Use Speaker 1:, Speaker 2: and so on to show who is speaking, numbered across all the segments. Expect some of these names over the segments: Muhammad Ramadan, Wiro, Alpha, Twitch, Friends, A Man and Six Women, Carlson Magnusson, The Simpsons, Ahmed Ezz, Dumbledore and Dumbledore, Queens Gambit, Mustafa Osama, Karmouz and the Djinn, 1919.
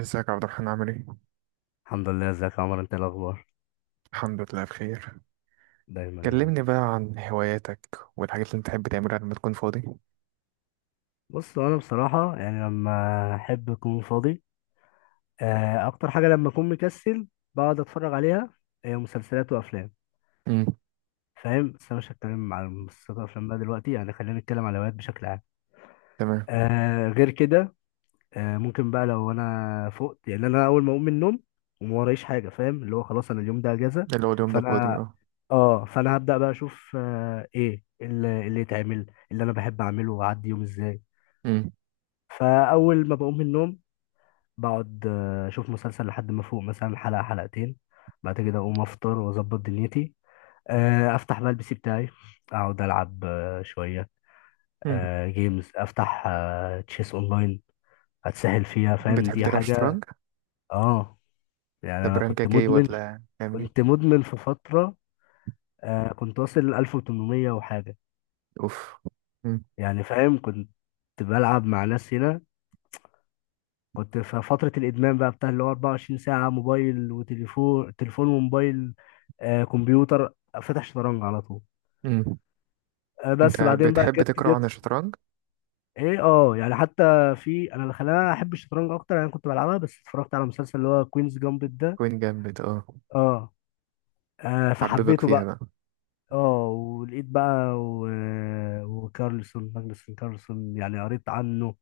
Speaker 1: ازيك يا عبد الرحمن عامل ايه؟
Speaker 2: الحمد لله، ازيك يا عمر؟ انت إيه الاخبار؟
Speaker 1: الحمد لله بخير.
Speaker 2: دايما يا رب.
Speaker 1: كلمني بقى عن هواياتك والحاجات اللي انت بتحب تعملها لما تكون فاضي.
Speaker 2: بص انا بصراحه يعني لما احب اكون فاضي، اكتر حاجه لما اكون مكسل بقعد اتفرج عليها، هي مسلسلات وافلام.
Speaker 1: امم.
Speaker 2: فاهم، بس انا مش هتكلم على مسلسلات وافلام بقى دلوقتي، يعني خلينا نتكلم على هوايات بشكل عام.
Speaker 1: تمام.
Speaker 2: غير كده، ممكن بقى لو انا فقت، يعني انا اول ما اقوم من النوم وما ورايش حاجه، فاهم؟ اللي هو خلاص انا اليوم ده اجازه.
Speaker 1: ايه اللي هو اليوم ده فاضي
Speaker 2: فانا
Speaker 1: اه.
Speaker 2: اه فانا هبدا بقى اشوف ايه اللي يتعمل، اللي انا بحب اعمله واعدي يوم ازاي.
Speaker 1: امم.
Speaker 2: فاول ما بقوم من النوم بقعد اشوف مسلسل لحد ما فوق، مثلا حلقه حلقتين. بعد كده اقوم افطر واظبط دنيتي، افتح بقى البي سي بتاعي، اقعد العب شويه.
Speaker 1: امم.
Speaker 2: جيمز، افتح تشيس اونلاين، اتسهل فيها. فاهم،
Speaker 1: بتحب
Speaker 2: دي
Speaker 1: تلعب
Speaker 2: حاجه.
Speaker 1: شطرنج؟
Speaker 2: اه يعني
Speaker 1: طب
Speaker 2: انا كنت
Speaker 1: رانكك ايه
Speaker 2: مدمن،
Speaker 1: ولا تعمل
Speaker 2: كنت
Speaker 1: ايه؟
Speaker 2: مدمن في فتره، كنت واصل 1800 وحاجه.
Speaker 1: اوف. امم.
Speaker 2: يعني فاهم، كنت بلعب مع ناس هنا. كنت في فترة الإدمان بقى بتاع اللي هو 24 ساعة موبايل، وتليفون تليفون وموبايل، آه كمبيوتر، فاتح شطرنج على طول.
Speaker 1: امم.
Speaker 2: آه
Speaker 1: انت
Speaker 2: بس بعدين بقى
Speaker 1: بتحب
Speaker 2: جت
Speaker 1: تقرا عن
Speaker 2: جت
Speaker 1: الشطرنج؟
Speaker 2: ايه؟ اه يعني حتى، في انا اللي خلاني احب الشطرنج اكتر، انا كنت بلعبها بس اتفرجت على مسلسل اللي هو كوينز جامبت ده.
Speaker 1: كوين جامد اه.
Speaker 2: اه، آه
Speaker 1: حببك
Speaker 2: فحبيته
Speaker 1: فيها
Speaker 2: بقى.
Speaker 1: بقى.
Speaker 2: اه ولقيت بقى و... وكارلسون، ماجنسون كارلسون، يعني قريت عنه.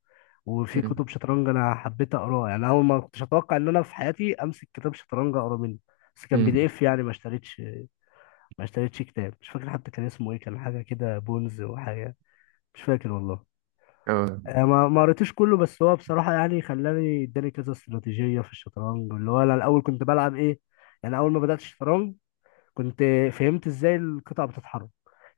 Speaker 2: وفي
Speaker 1: امم.
Speaker 2: كتب شطرنج انا حبيت اقراه، يعني اول ما كنتش اتوقع ان انا في حياتي امسك كتاب شطرنج اقرا منه. بس كان بي
Speaker 1: امم.
Speaker 2: دي اف يعني ما اشتريتش، ما اشتريتش كتاب. مش فاكر حتى كان اسمه ايه، كان حاجه كده بونز وحاجه. مش فاكر والله.
Speaker 1: اه.
Speaker 2: ما قريتوش كله، بس هو بصراحه يعني خلاني اداني كذا استراتيجيه في الشطرنج. اللي هو انا الاول كنت بلعب ايه؟ يعني اول ما بدات الشطرنج كنت، فهمت ازاي القطع بتتحرك،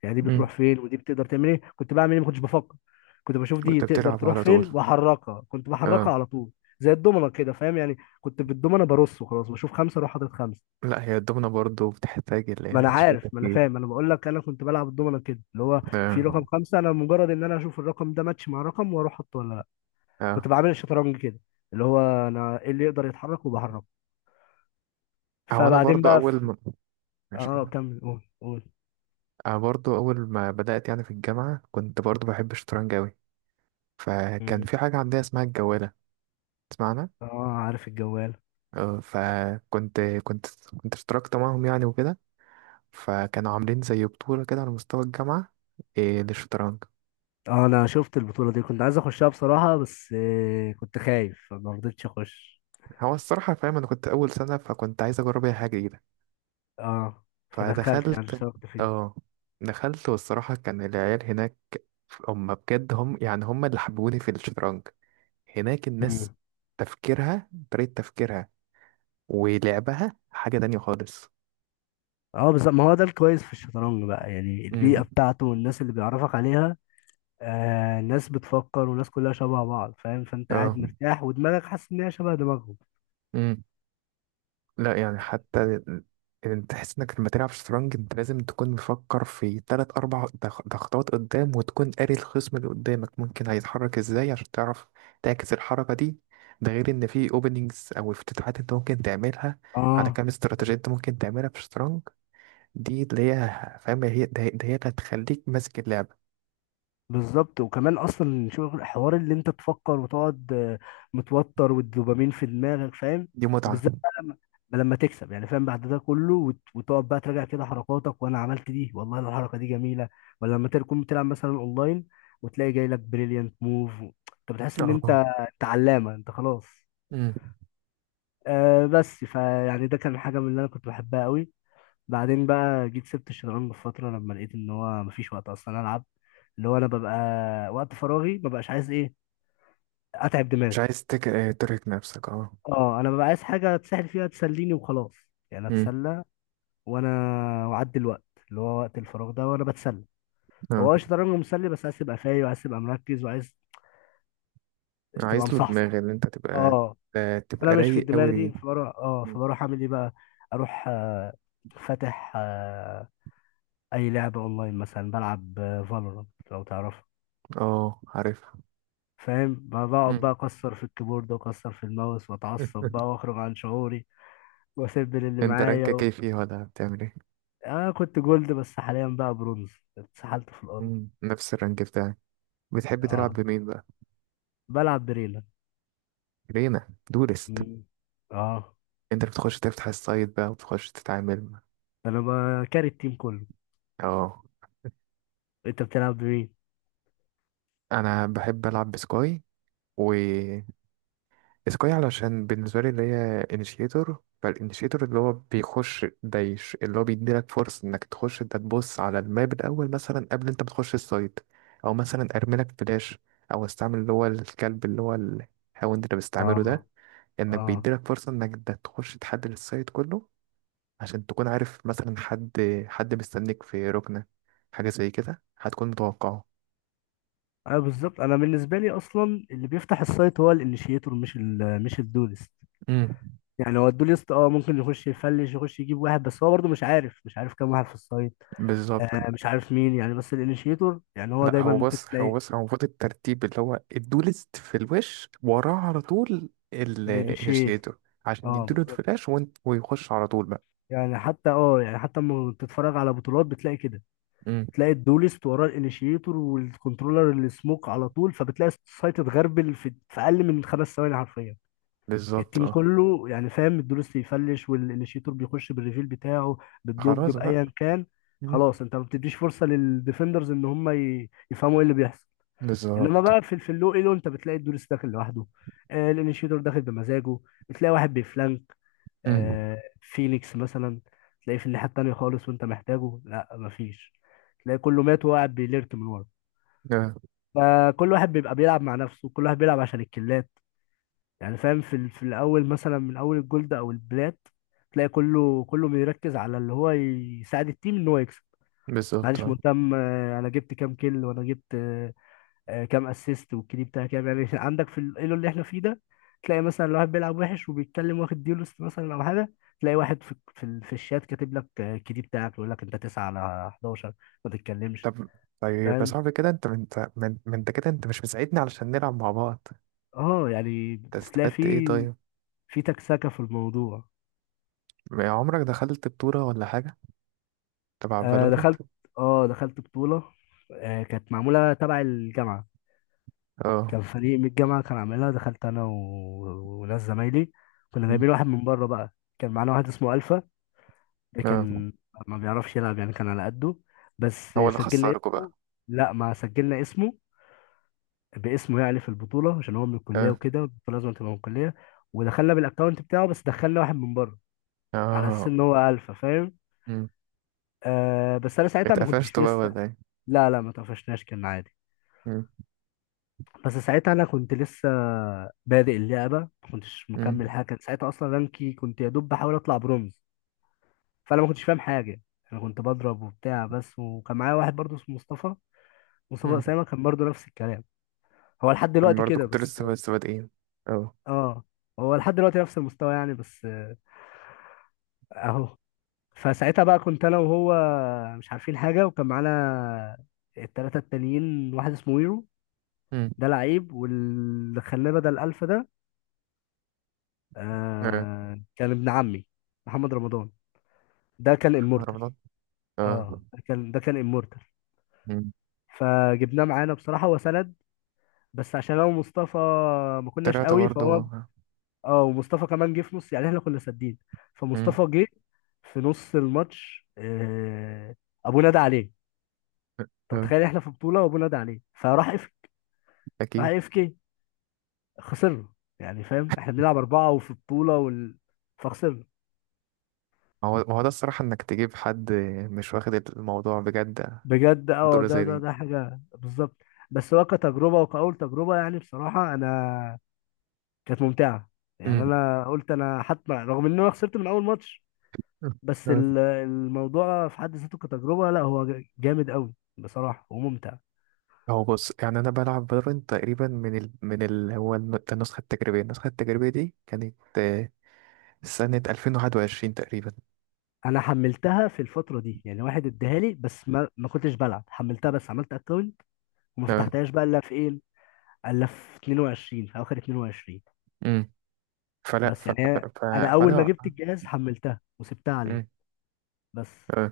Speaker 2: يعني دي
Speaker 1: امم.
Speaker 2: بتروح فين ودي بتقدر تعمل ايه. كنت بعمل ايه؟ ما كنتش بفكر، كنت بشوف دي
Speaker 1: كنت
Speaker 2: تقدر
Speaker 1: بتلعب
Speaker 2: تروح
Speaker 1: على
Speaker 2: فين
Speaker 1: طول.
Speaker 2: واحركها، كنت بحركها
Speaker 1: اه.
Speaker 2: على طول. زي الدومنه كده فاهم، يعني كنت بالدومنه برص وخلاص، بشوف خمسه اروح حاطط خمسه.
Speaker 1: لا هي الدومنة برضه بتحتاج اللي
Speaker 2: ما
Speaker 1: هي
Speaker 2: انا
Speaker 1: شوية
Speaker 2: عارف، ما انا
Speaker 1: تفكير.
Speaker 2: فاهم، انا بقول لك انا كنت بلعب الدومنه كده، اللي هو
Speaker 1: اه.
Speaker 2: في رقم خمسه انا مجرد ان انا اشوف الرقم ده ماتش مع رقم واروح احطه، ولا لا.
Speaker 1: اه.
Speaker 2: كنت بعمل الشطرنج كده، اللي هو انا ايه اللي يقدر يتحرك وبحركه.
Speaker 1: هو انا
Speaker 2: فبعدين
Speaker 1: برضه
Speaker 2: بقى
Speaker 1: اول
Speaker 2: في...
Speaker 1: ما ماشي
Speaker 2: اه
Speaker 1: كمل.
Speaker 2: كمل، قول قول.
Speaker 1: أنا برضو أول ما بدأت يعني في الجامعة كنت برضو بحب الشطرنج أوي. فكان
Speaker 2: مم.
Speaker 1: في حاجة عندنا اسمها الجوالة تسمعنا.
Speaker 2: اه عارف الجوال.
Speaker 1: فكنت كنت اشتركت معاهم يعني وكده. فكانوا عاملين زي بطولة كده على مستوى الجامعة، للشطرنج.
Speaker 2: اه انا شفت البطولة دي، كنت عايز اخشها بصراحة، بس كنت خايف فما رضيتش اخش.
Speaker 1: هو الصراحة فاهم أنا كنت أول سنة فكنت عايز أجرب أي حاجة جديدة.
Speaker 2: اه فدخلت، يعني
Speaker 1: فدخلت.
Speaker 2: اشتركت فيه.
Speaker 1: اه. دخلت، والصراحة كان العيال هناك هم بجد، هم يعني هم اللي حببوني في الشطرنج. هناك الناس
Speaker 2: مم.
Speaker 1: تفكيرها، طريقة تفكيرها ولعبها حاجة تانية خالص.
Speaker 2: اه بالظبط، ما هو ده الكويس في الشطرنج بقى، يعني
Speaker 1: امم.
Speaker 2: البيئة بتاعته والناس اللي بيعرفك عليها، آه ناس بتفكر، والناس كلها شبه بعض فاهم، فانت قاعد
Speaker 1: اه.
Speaker 2: مرتاح ودماغك حاسس ان هي شبه دماغهم.
Speaker 1: امم. لا يعني حتى انت تحس انك لما تلعب شطرنج انت لازم تكون مفكر في تلات اربع تخطوات قدام، وتكون قاري الخصم اللي قدامك ممكن هيتحرك ازاي عشان تعرف تعكس الحركة دي. ده غير ان في اوبننجز او افتتاحات انت ممكن تعملها، على
Speaker 2: اه
Speaker 1: كام استراتيجية انت ممكن تعملها في الشطرنج. دي اللي هي فاهم، هي اللي هتخليك ماسك اللعبة.
Speaker 2: بالظبط، وكمان اصلا شغل حوار اللي انت تفكر وتقعد متوتر والدوبامين في دماغك فاهم.
Speaker 1: دي متعة.
Speaker 2: وبالذات بقى لما تكسب، يعني فاهم بعد ده كله، وتقعد بقى تراجع كده حركاتك، وانا عملت دي والله الحركه دي جميله. ولا لما تكون بتلعب مثلا اونلاين وتلاقي جاي لك بريليانت موف، انت بتحس ان انت،
Speaker 1: اه.
Speaker 2: انت علامه، انت خلاص.
Speaker 1: امم.
Speaker 2: آه بس فيعني ده كان حاجه من اللي انا كنت بحبها قوي. بعدين بقى جيت سبت الشطرنج في فترة، لما لقيت ان هو مفيش وقت اصلا العب. اللي هو انا ببقى وقت فراغي مبقاش عايز ايه، اتعب
Speaker 1: مش
Speaker 2: دماغي.
Speaker 1: عايز تك... آه، ترهق نفسك اه.
Speaker 2: اه انا ببقى عايز حاجة اتسحل فيها تسليني وخلاص، يعني
Speaker 1: امم.
Speaker 2: اتسلى وانا، واعدي الوقت اللي هو وقت الفراغ ده وانا بتسلى.
Speaker 1: اه.
Speaker 2: هو الشطرنج مسلي بس عايز تبقى فايق، وعايز تبقى مركز، وعايز تبقى
Speaker 1: عايز له
Speaker 2: مصحصح.
Speaker 1: دماغ اللي انت تبقى.
Speaker 2: اه انا
Speaker 1: تبقى
Speaker 2: مش في
Speaker 1: رايق قوي
Speaker 2: الدماغ
Speaker 1: ليه.
Speaker 2: دي، فبروح اه
Speaker 1: مم.
Speaker 2: فبروح اعمل ايه بقى؟ اروح فاتح اي لعبة اونلاين، مثلا بلعب فالورانت لو تعرف.
Speaker 1: اه عارفها.
Speaker 2: فاهم، بقعد
Speaker 1: مم.
Speaker 2: بقى اكسر في الكيبورد واكسر في الماوس، واتعصب بقى واخرج عن شعوري، واسيب اللي
Speaker 1: انت
Speaker 2: معايا
Speaker 1: رانكك
Speaker 2: و...
Speaker 1: ايه فيه ولا بتعمل ايه؟
Speaker 2: اه كنت جولد، بس حاليا بقى برونز، اتسحلت في الارض.
Speaker 1: مم. نفس الرانك بتاعي. بتحب تلعب
Speaker 2: اه
Speaker 1: بمين بقى؟
Speaker 2: بلعب بريلا.
Speaker 1: رينا دولست.
Speaker 2: مم. اه
Speaker 1: انت بتخش تفتح السايت بقى وتخش تتعامل.
Speaker 2: انا بكاري التيم كله.
Speaker 1: اه
Speaker 2: انت بتلعب بمين؟
Speaker 1: انا بحب العب بسكاي و سكاي، علشان بالنسبة لي اللي هي انيشيتور. فالانيشيتور اللي هو بيخش ده اللي هو بيديلك فرصة انك تخش، انت تبص على الماب الأول مثلا قبل انت بتخش السايت، أو مثلا أرميلك فلاش، أو استعمل اللي هو الكلب اللي هو الهاوند اللي بستعمله
Speaker 2: اه.
Speaker 1: ده. انك
Speaker 2: اه.
Speaker 1: بيديلك فرصة انك ده تخش تحدد السايت كله، عشان تكون عارف مثلا حد، حد مستنيك في ركنة، حاجة زي كده هتكون متوقعه.
Speaker 2: اه بالظبط، انا بالنسبه لي اصلا اللي بيفتح السايت هو الانيشيتور، مش ال، مش الدولست.
Speaker 1: امم.
Speaker 2: يعني هو الدوليست اه ممكن يخش يفلش، يخش يجيب واحد، بس هو برضه مش عارف كام واحد في السايت،
Speaker 1: بالظبط.
Speaker 2: آه مش عارف مين، يعني بس الانيشيتور يعني هو
Speaker 1: لا
Speaker 2: دايما
Speaker 1: هو
Speaker 2: ممكن
Speaker 1: بص، هو
Speaker 2: تلاقي.
Speaker 1: بص هو المفروض الترتيب اللي هو الدولست في الوش، وراه على طول
Speaker 2: الانيشيت
Speaker 1: الانيشيتور عشان
Speaker 2: اه
Speaker 1: يديله
Speaker 2: بالظبط.
Speaker 1: الفلاش، وانت ويخش على طول بقى.
Speaker 2: يعني حتى، اه يعني حتى لما بتتفرج على بطولات بتلاقي كده،
Speaker 1: امم.
Speaker 2: تلاقي الدولست وراه الانيشيتور والكنترولر اللي سموك على طول، فبتلاقي السايت اتغربل في اقل من خمس ثواني حرفيا،
Speaker 1: بالظبط
Speaker 2: التيم
Speaker 1: اه.
Speaker 2: كله يعني فاهم، الدولست يفلش والانيشيتور بيخش بالريفيل بتاعه، بالدوج
Speaker 1: خلاص بقى.
Speaker 2: بايا كان،
Speaker 1: مم.
Speaker 2: خلاص. انت ما بتديش فرصه للديفندرز ان هم يفهموا ايه اللي بيحصل. انما
Speaker 1: بالظبط.
Speaker 2: بقى في اللو ايلو، انت بتلاقي الدوريس داخل لوحده، آه الانيشيتور داخل بمزاجه، بتلاقي واحد بيفلانك،
Speaker 1: امم.
Speaker 2: آه فينيكس مثلا تلاقيه في الناحيه التانيه خالص وانت محتاجه، لا مفيش، تلاقي كله مات وهو قاعد بيليرت من ورا.
Speaker 1: آه،
Speaker 2: فكل واحد بيبقى بيلعب مع نفسه، كل واحد بيلعب عشان الكلات، يعني فاهم. في الاول مثلا من اول الجولد او البلات، تلاقي كله بيركز على اللي هو يساعد التيم ان هو يكسب.
Speaker 1: بالظبط
Speaker 2: محدش
Speaker 1: آه.
Speaker 2: مهتم انا جبت كام كيل، وانا جبت كام اسيست، والكيدي بتاعه كام، يعني عندك في الايلو اللي احنا فيه ده، تلاقي مثلا لو واحد بيلعب وحش وبيتكلم، واخد ديولست مثلا او حاجه، تلاقي واحد في في الشات كاتب لك الكيدي بتاعك يقول لك انت 9 على 11، ما تتكلمش،
Speaker 1: طب طيب يا
Speaker 2: فاهم؟
Speaker 1: صاحبي كده، انت ما انت كده انت مش مساعدني علشان نلعب مع بعض.
Speaker 2: اه يعني
Speaker 1: انت
Speaker 2: بتلاقي في،
Speaker 1: استفدت ايه طيب؟
Speaker 2: في تكسكه في الموضوع.
Speaker 1: ما عمرك دخلت بطولة ولا حاجة تبع
Speaker 2: آه
Speaker 1: فالورنت؟
Speaker 2: دخلت، اه دخلت بطوله، آه كانت معموله تبع الجامعه.
Speaker 1: اه.
Speaker 2: كان فريق من الجامعه كان عاملها، دخلت انا و... وناس زمايلي، كنا
Speaker 1: مم.
Speaker 2: جايبين واحد من بره بقى، كان معانا واحد اسمه الفا. ده
Speaker 1: اه.
Speaker 2: كان ما بيعرفش يلعب، يعني كان على قده، بس
Speaker 1: هو اللي
Speaker 2: سجلنا
Speaker 1: خسركوا بقى.
Speaker 2: اسمه. لا، ما سجلنا اسمه، باسمه يعني في البطولة، عشان هو من الكلية
Speaker 1: اه.
Speaker 2: وكده، البطولة لازم تبقى من الكلية. ودخلنا بالاكونت بتاعه، بس دخلنا واحد من بره على اساس
Speaker 1: اه.
Speaker 2: ان هو الفا، فاهم؟
Speaker 1: مم.
Speaker 2: آه بس انا ساعتها ما كنتش
Speaker 1: اتقفشتوا بقى
Speaker 2: لسه.
Speaker 1: ولا ايه؟
Speaker 2: لا لا، ما طفشناش، كان عادي.
Speaker 1: مم.
Speaker 2: بس ساعتها انا كنت لسه بادئ اللعبة، ما كنتش
Speaker 1: مم.
Speaker 2: مكمل حاجة، كان ساعتها اصلا رانكي كنت يا دوب بحاول اطلع برونز. فانا ما كنتش فاهم حاجة، انا كنت بضرب وبتاع بس. وكان معايا واحد برضه اسمه مصطفى، مصطفى
Speaker 1: مم.
Speaker 2: أسامة، كان برضه نفس الكلام. هو لحد
Speaker 1: انا
Speaker 2: دلوقتي
Speaker 1: برضو
Speaker 2: كده
Speaker 1: كنت
Speaker 2: بس.
Speaker 1: لسه لسه بادئين. اه.
Speaker 2: اه هو لحد دلوقتي نفس المستوى، يعني بس اهو. فساعتها بقى كنت انا وهو مش عارفين حاجة، وكان معانا التلاتة التانيين واحد اسمه ويرو،
Speaker 1: مم.
Speaker 2: ده لعيب، واللي خلاه بدل الألفا ده
Speaker 1: اه.
Speaker 2: آه كان ابن عمي محمد رمضان، ده كان امورتال.
Speaker 1: رمضان. اه.
Speaker 2: اه ده كان، ده كان امورتال،
Speaker 1: مم.
Speaker 2: فجبناه معانا بصراحة، هو سند. بس عشان انا ومصطفى ما كناش
Speaker 1: طلعت
Speaker 2: قوي، فهو،
Speaker 1: برضو.
Speaker 2: اه ومصطفى كمان جه في نص، يعني احنا كنا سادين،
Speaker 1: مم.
Speaker 2: فمصطفى جه في نص الماتش، ابو نادى عليه. انت
Speaker 1: اه.
Speaker 2: متخيل؟ احنا في بطوله وابو نادى عليه، فراح اف، راح
Speaker 1: اكيد.
Speaker 2: اف كي، خسرنا. يعني فاهم احنا بنلعب اربعه وفي بطوله وال... فخسرنا.
Speaker 1: ما هو ده الصراحة انك تجيب حد مش واخد الموضوع بجد،
Speaker 2: بجد، اه
Speaker 1: بطولة
Speaker 2: ده
Speaker 1: زي
Speaker 2: ده
Speaker 1: دي.
Speaker 2: ده حاجه بالظبط. بس هو كتجربه، وكأول تجربه يعني بصراحه انا كانت ممتعه. يعني
Speaker 1: مم.
Speaker 2: انا قلت انا حتى رغم ان انا خسرت من اول ماتش، بس
Speaker 1: اه.
Speaker 2: الموضوع في حد ذاته كتجربة، لا هو جامد قوي بصراحة وممتع.
Speaker 1: هو بص يعني انا بلعب فالورنت تقريبا من النسخة التجريبية، النسخة التجريبية دي كانت سنة 2021 تقريبا.
Speaker 2: انا حملتها في الفترة دي، يعني واحد اداها لي، بس ما كنتش بلعب، حملتها بس عملت اكونت، وما
Speaker 1: اه.
Speaker 2: فتحتهاش بقى الا في ايه، الا في 22، في اخر 22.
Speaker 1: مم. فلا
Speaker 2: بس
Speaker 1: ف... ف...
Speaker 2: يعني
Speaker 1: ف...
Speaker 2: انا اول ما
Speaker 1: فانا.
Speaker 2: جبت الجهاز حملتها وسبتها عليه.
Speaker 1: مم.
Speaker 2: بس.
Speaker 1: آه.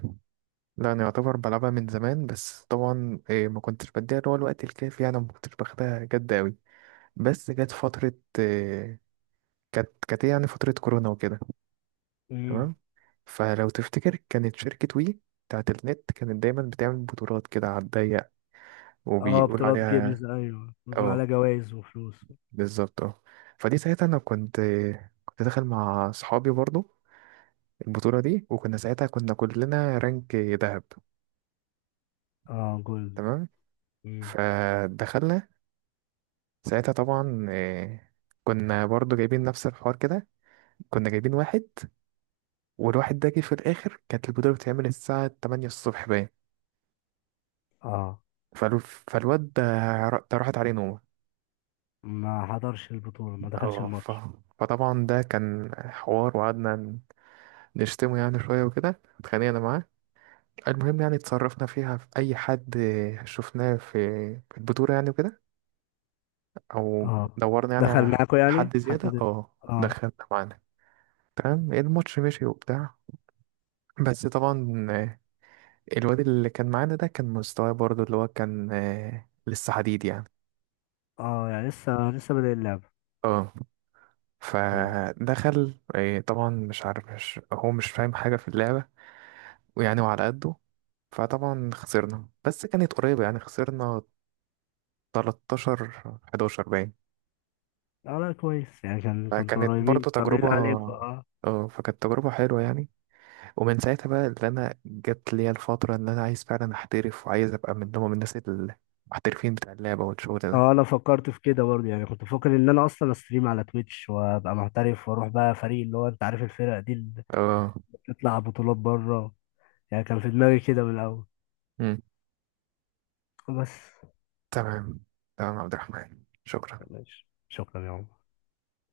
Speaker 1: لا انا يعتبر بلعبها من زمان، بس طبعا إيه ما كنتش بديها اللي هو الوقت الكافي، يعني ما كنتش باخدها جد قوي. بس جت فترة إيه، كانت إيه يعني فترة كورونا وكده.
Speaker 2: امم.
Speaker 1: تمام. فلو تفتكر كانت شركة وي بتاعت النت كانت دايما بتعمل بطولات كده على الضيق،
Speaker 2: اه
Speaker 1: وبيقول
Speaker 2: بطولات
Speaker 1: عليها.
Speaker 2: جيمز ايوه، بيكون عليها
Speaker 1: اه.
Speaker 2: جوائز وفلوس.
Speaker 1: بالظبط اه. فدي ساعتها انا كنت، كنت داخل مع صحابي برضو البطولة دي، وكنا ساعتها كنا كلنا رانك ذهب.
Speaker 2: اه جولد.
Speaker 1: تمام.
Speaker 2: امم.
Speaker 1: فدخلنا ساعتها طبعا، كنا برضو جايبين نفس الحوار كده، كنا جايبين واحد، والواحد ده جه في الآخر. كانت البطولة بتتعمل الساعة 8 الصبح باين.
Speaker 2: اه.
Speaker 1: فالو- فالواد ده، ده راحت عليه نومة.
Speaker 2: ما حضرش البطولة، ما دخلش
Speaker 1: اه ف...
Speaker 2: الماتش.
Speaker 1: فطبعا ده كان حوار، وقعدنا نشتمه يعني شوية وكده اتخانقنا معاه. المهم يعني اتصرفنا فيها، في أي حد شفناه في البطولة يعني وكده، أو
Speaker 2: اه
Speaker 1: دورنا يعني
Speaker 2: دخل
Speaker 1: على
Speaker 2: معاكوا
Speaker 1: أي
Speaker 2: يعني
Speaker 1: حد
Speaker 2: حد
Speaker 1: زيادة اه
Speaker 2: اه.
Speaker 1: دخلنا معانا. تمام الماتش مشي وبتاع. بس طبعا الواد اللي كان معانا ده كان مستواه برضو اللي هو كان لسه حديد يعني.
Speaker 2: اه يعني لسه، لسه بادئ اللعبة.
Speaker 1: اه.
Speaker 2: مم.
Speaker 1: فدخل، طبعا مش عارف، مش فاهم حاجة في اللعبة، ويعني وعلى قده. فطبعا خسرنا، بس كانت قريبة يعني، خسرنا 13-11 باين.
Speaker 2: اه لا كويس يعني، كان كنتوا
Speaker 1: فكانت
Speaker 2: قريبين،
Speaker 1: برضو
Speaker 2: طب ليه
Speaker 1: تجربة،
Speaker 2: عليكم. اه.
Speaker 1: اه فكانت تجربة حلوة يعني. ومن ساعتها بقى اللي أنا جت ليا الفترة إن أنا عايز فعلا أحترف، وعايز أبقى من ضمن الناس المحترفين بتاع اللعبة والشغل ده.
Speaker 2: اه انا فكرت في كده برضه، يعني كنت بفكر ان انا اصلا استريم على تويتش، وابقى محترف، واروح بقى فريق اللي هو انت عارف الفرق دي اللي
Speaker 1: اه
Speaker 2: بتطلع بطولات بره. يعني كان في دماغي كده من الاول، بس.
Speaker 1: تمام. تمام يا عبد الرحمن شكرا.
Speaker 2: ماشي، شكرا يا عمر.